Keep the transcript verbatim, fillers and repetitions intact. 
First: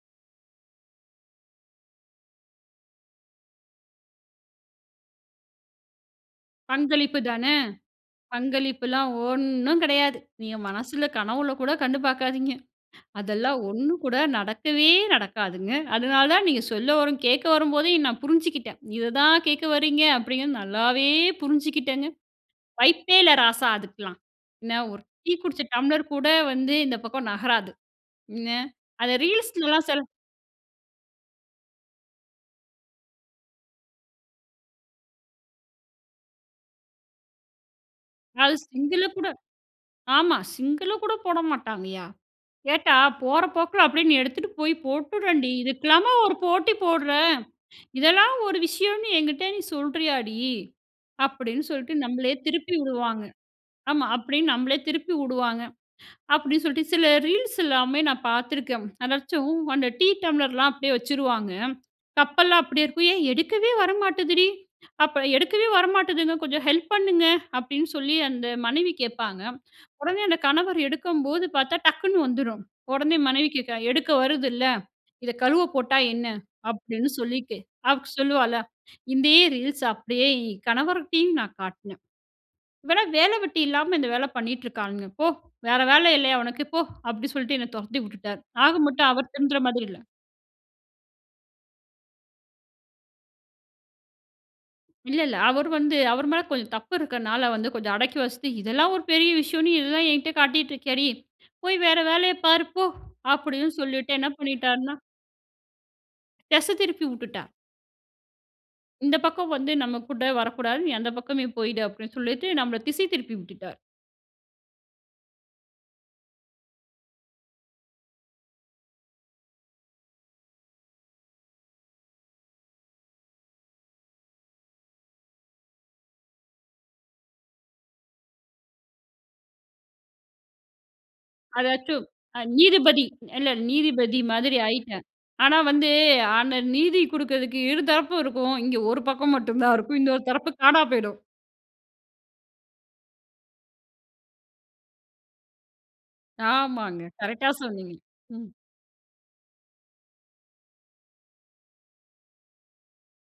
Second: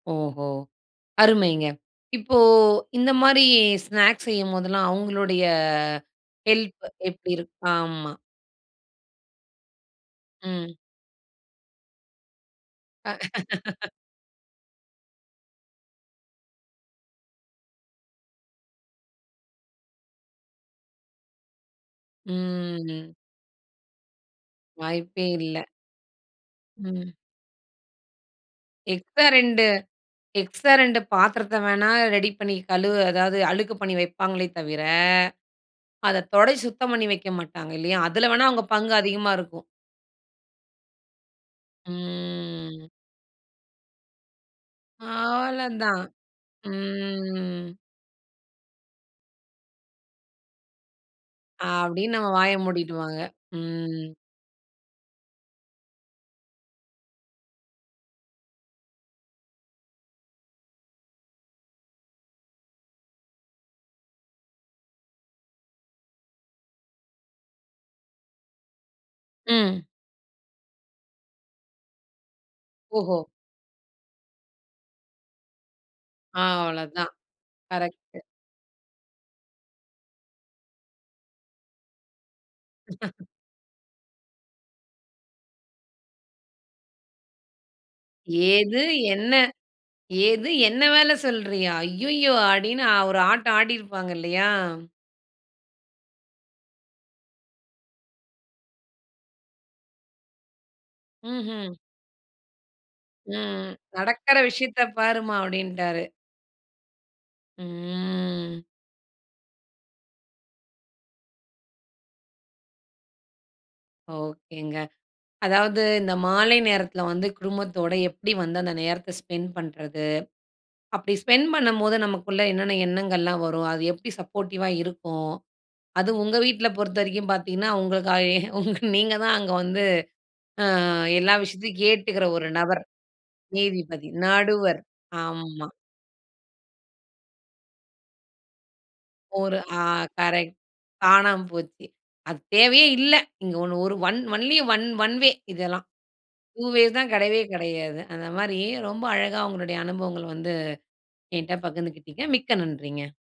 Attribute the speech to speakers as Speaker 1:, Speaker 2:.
Speaker 1: ஓஹோ! அருமைங்க. இப்போ இந்த மாரி ஸ்நாக்ஸ் செய்யும்போதெல்லாம், அவுங்களுடைய ஹெல்ப்
Speaker 2: பங்களிப்பு
Speaker 1: எப்படி
Speaker 2: தான,
Speaker 1: இருக்? ஆமா.
Speaker 2: பங்களிப்புல்லாம் ஒண்ணும் கெடையாது. நீங்க
Speaker 1: ம்.
Speaker 2: மனசுல கனவுல கூட கண்டு பார்க்காதீங்க. அதெல்லாம் ஒண்ணும் கூட நடக்கவே நடக்காதுங்க. அதனால தான் நீங்க சொல்ல வரும் கேக்க வரும்போதே நான் புரிஞ்சிக்கிட்டேன். இத தான் கேக்க வர்றீங்க அப்படிங்கிறத, நல்லாவே புரிஞ்சுக்கிட்டங்க.
Speaker 1: ம்.
Speaker 2: வாய்ப்பே இல்ல ராசா அதுக்கெல்லாம். என்ன ஒரு
Speaker 1: வாய்ப்பே
Speaker 2: டீ
Speaker 1: இல்ல.
Speaker 2: குடிச்ச டம்ளர் கூட வந்து இந்த
Speaker 1: ம்.
Speaker 2: பக்கம் நகராது. என்ன, அத
Speaker 1: எக்ஸ்ட்ரா ரெண்டு
Speaker 2: ரீல்ஸ்ல்லாம் செல்
Speaker 1: எக்ஸ்ட்ரா ரெண்டு பாத்திரத்த வேண்ணா, ரெடி பண்ணி கழுவ அதாவது அழுக்கு பண்ணி வைப்பாங்களே தவிர, அத தொடஸ் சுத்தம் பண்ணி வைக்க மாட்டாங்க இல்லயா? அதுல வேண்ணா
Speaker 2: அது
Speaker 1: அவுங்க பங்கு
Speaker 2: சிங்குல கூட
Speaker 1: அதிகமா இருக்கும்.
Speaker 2: ஆமா. சிங்குல கூட போட மாட்டாங்கய்யா.
Speaker 1: ம்.
Speaker 2: கேட்டா, "போற போக்குல அப்படியே நீ எடுத்துட்டு போய் போட்டுடேன்டி,
Speaker 1: அவ்ளதான்.
Speaker 2: இதுக்கெல்லாமா ஒரு போட்டி போட்ற.
Speaker 1: ம்.
Speaker 2: இதெல்லாம் ஒரு விஷயம்னு என்கிட்ட நீ சொல்றியாடி?" அப்படின்னு சொல்லிட்டு
Speaker 1: அப்படின்னு நம்ம
Speaker 2: நம்மளயே
Speaker 1: வாய
Speaker 2: திருப்பி
Speaker 1: மூடிடுவாங்க.
Speaker 2: விடுவாங்க. ஆமா.
Speaker 1: ம்.
Speaker 2: அப்படின்னு நம்மளயே திருப்பி வுடுவாங்க. அப்படின்னு சொல்லிட்டு, சில ரீல்ஸ் எல்லாமே நான் பார்த்துருக்கேன். அதாச்சும் அந்த டீ டம்ளர்லாம் அப்படியே வச்சுருவாங்க. கப்பெல்லாம் அப்படியே இருக்கும். "ஏன் எடுக்கவே வரமாட்டுதுடி. அப்ப எடுக்கவே வர மாட்டுதுங்க, கொஞ்சம் ஹெல்ப் பண்ணுங்க." அப்படின்னு சொல்லி அந்த மனைவி கேப்பாங்க.
Speaker 1: ம்.
Speaker 2: உடனே அந்த கணவர் எடுக்கும்போது பார்த்தா, டக்குனு வந்துரும். உடனே
Speaker 1: ஓஹோ!
Speaker 2: மனைவி கேக்கறா, "எடுக்க வருதுல்ல, இத கழுவ போட்டா என்ன?" அப்படின்னு
Speaker 1: :அவ்ளோதான்.
Speaker 2: சொல்லிட்டு, அவ்
Speaker 1: கரெக்ட்.
Speaker 2: சொல்லுவாளா? இந்தே ரீல்ஸ அப்படியே இ கணவர்கிட்டயும் நான் காட்னேன். "இவள்லாம் வேல வெட்டி இல்லாம இந்த வேல பண்ணிட்டு இருக்கானுங்க போ. வேற வேல இல்லயா, உனக்கு? போ!" அப்படி சொல்ட்டு என்ன தொரத்தி உட்டுட்டாரு. ஆக
Speaker 1: "ஏது
Speaker 2: மட்டும் அவர்
Speaker 1: என்னை
Speaker 2: திருந்துற மாரி இல்ல.
Speaker 1: ஏது என்னை வேல சொல்றியா? அய்யயோ!" அப்படின்னு ஒரு ஆட்டம் ஆடியிருப்பாங்க இல்லயா?
Speaker 2: இல்ல, இல்ல. அவரு வந்து அவரு மேல் கொஞ்சம் தப்பு இருக்கறதுனால வந்து கொஞ்சம் அடக்கி வாசித்து, "இதெல்லாம் ஒரு பெரிய விஷயம்ன்னு இதெல்லாம் என்கிட்ட காட்டிட்டு இருக்கியாடி.
Speaker 1: ம்ஹ்ம்.
Speaker 2: போய் வேற வேலைய பாரு, போ!"
Speaker 1: ம்.
Speaker 2: அப்படின்னு சொல்லிட்டு என்ன
Speaker 1: "நடக்கற விஷயத்த
Speaker 2: பண்ணிட்டாருனா
Speaker 1: பாரும்மா!" அப்படின்ட்டாரு.
Speaker 2: தெச திருப்பி உட்டுட்டா.
Speaker 1: ம்.
Speaker 2: இந்த பக்கம் வந்து நம்ம கூட வரக்கூடாது, நீ அந்த பக்கமே போயிடு அப்படின்னு சொல்லிட்டு, நம்மள திசை திருப்பி விட்டுட்டார்.
Speaker 1: ஓகேங்க. அதாவது இந்த மாலை நேரத்துல வந்து குடும்பத்தோட எப்டி வந்து அந்த நேரத்த ஸ்பெண்ட் பண்றது? அப்டி ஸ்பென்ட் பண்ணம்போது நமக்குள்ள என்னென்ன எண்ணங்கள்லாம் வரும்? அது எப்டி சப்போர்ட்டிவா இருக்கும்? அது உங்க வீட்ல பொறுத்தவரைக்கும் பார்த்தீங்கன்னா, உங்களுக்கு ஐ உங்க நீங்க தான் அங்க வந்து அ எல்லா விஷயத்தையும்
Speaker 2: அதாச்சும்
Speaker 1: கேட்டுக்குற ஒரு நபர்.
Speaker 2: நீதிபதி. இல்ல
Speaker 1: நீதிபதி.
Speaker 2: நீதிபதி மாதிரி
Speaker 1: நடுவர்.
Speaker 2: ஆயிட்டேன். ஆனா
Speaker 1: ஆம்மா.
Speaker 2: வந்து அந்த நீதி குடுக்கறதுக்கு இரு தரப்பும் இருக்கும். இங்க ஒரு பக்கம்
Speaker 1: ஒரு
Speaker 2: மட்டும் தான்
Speaker 1: ஆ.
Speaker 2: இருக்கும். இன்னொரு தரப்பு
Speaker 1: கரெக்ட்.
Speaker 2: காணாம போயிடும்.
Speaker 1: காணாம போச்சு. அது தேவையே இல்ல. இங்க ஒன் ஒரு one only one one way இதெல்லாம். டூ வேஸ்
Speaker 2: ஆமாங்க.
Speaker 1: தான் கெடையவே
Speaker 2: கரெக்ட்டா சொன்னீங்க.
Speaker 1: கெடையாது. அந்த
Speaker 2: ம்.
Speaker 1: மாரி ரொம்ப அழகா உங்களுடைய அனுபவங்கள வந்து என்ட்ட பகிர்ந்துகிட்டிங்க. மிக்க நன்றிங்க!